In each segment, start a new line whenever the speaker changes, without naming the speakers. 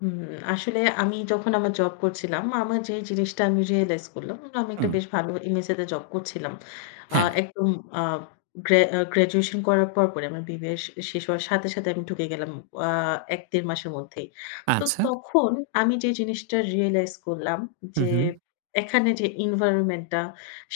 হুম, আসলে আমি যখন আমার জব করছিলাম, আমার যে জিনিসটা আমি রিয়ালাইজ করলাম। আমি একটা
হু।
বেশ ভালো MSA তে জব করছিলাম। আ
হ্যাঁ।
একদম আ গ্র্যা আ গ্র্যাজুয়েশন করার পরপরই আমার BBA শ শেষ হওয়ার সাথে, সাথে আমি ঢুকে গেলাম ও আ ১-১.৫ মাসের মধ্যেই। তো
আচ্ছা।
তখন আমি যেই জিনিসটা রিয়ালাইজ করলাম
হু,
যে
হু।
এখানে যে এনভায়রনমেন্ট টা,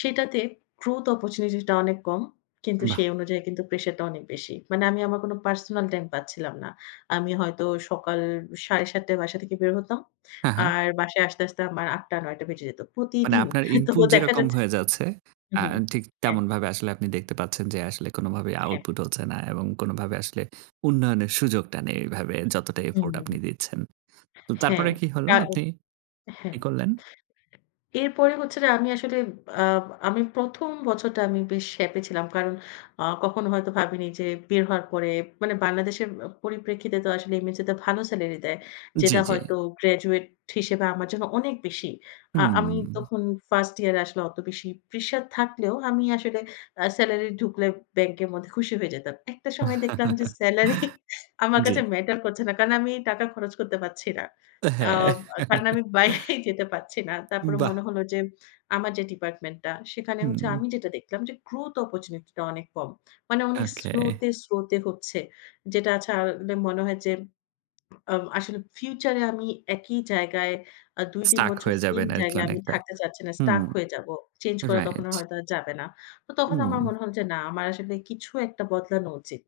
সেইটাতে গ্রোথ অপরচুনিটি টা অনেক কম, কিন্তু
বাহ!
সেই অনুযায়ী কিন্তু প্রেশারটা অনেক বেশি। মানে আমি আমার কোন পার্সোনাল টাইম পাচ্ছিলাম না। আমি হয়তো সকাল ৭ঃ৩০ টায় বাসা থেকে বের হতাম।
হ্যাঁ, হ্যাঁ।
আর বাসায় আসতে, আসতে আমার ৮ঃ০০-৯ঃ০০ বেজে যেত,
মানে
প্রতিদিন।
আপনার
তো
ইনপুট
দেখা
যেরকম
যাচ্ছে
হয়ে যাচ্ছে,
হুম,
আ
হু,
ঠিক
হ্যাঁ।
তেমনভাবে আসলে আপনি দেখতে পাচ্ছেন, যে আসলে কোনোভাবেই
এ হ্যাঁ।
আউটপুট হচ্ছে না এবং কোনোভাবে আসলে উন্নয়নের সুযোগটা নেই এভাবে যতটা
হুম।
এফোর্ট আপনি দিচ্ছেন। তো
হ্যাঁ,
তারপরে কি হলো
তার
আপনি
হ্যাঁ।
কি করলেন?
এরপরে হচ্ছে যে আমি আসলে আ আমি ১ম বছরটা আমি বেশ হ্যাপি ছিলাম। কারণ আ কখনো হয়তো ভাবিনি যে বের হওয়ার পরে মানে বাংলাদেশের আ পরিপ্রেক্ষিতে তো আসলে MSA তে ভালো স্যালারি দেয়।
জি,
যেটা
জি।
হয়তো গ্র্যাজুয়েট হিসেবে আমার জন্য অনেক বেশি। আ
হুম।
আমি তখন ফার্স্ট ইয়ার এ আসলে অত বেশি প্রেশার থাকলেও আমি আসলে আ স্যালারি ঢুকলে ব্যাংকের মধ্যে খুশি হয়ে যেতাম। একটা সময় দেখলাম যে স্যালারি আমার কাছে
জ্বী।
ম্যাটার করছে না কারণ আমি টাকা খরচ করতে পারছি না। আ
হ্যাঁ।
আ কারণ আমি বাইরেই যেতে পারছি না। তারপরে মনে
বাহ!
হলো যে আমার যে ডিপার্টমেন্ট টা, সেখানে হচ্ছে
হুম।
আমি যেটা দেখলাম যে গ্রোথ অপরচুনিটি টা অনেক কম। মানে অনেক স্লো
ওকে।
তে, স্লো তে হচ্ছে। যেটা ছাড়লে মনে হয় যে আ আসলে ফিউচার এ আমি একই জায়গায় আ ২-৩
স্টাক
বছর
হয়ে
সেম
যাবেন আরকি
জায়গায় আমি
অনেকটা।
থাকতে চাচ্ছি না, স্টাক
হুম,
হয়ে যাব। চেঞ্জ করা তখন
রাইট।
আ হয়তো আর যাবে না। তো তখন আমার
উ
মনে হল যে, না আমার আসলে কিছু একটা বদলানো উচিত।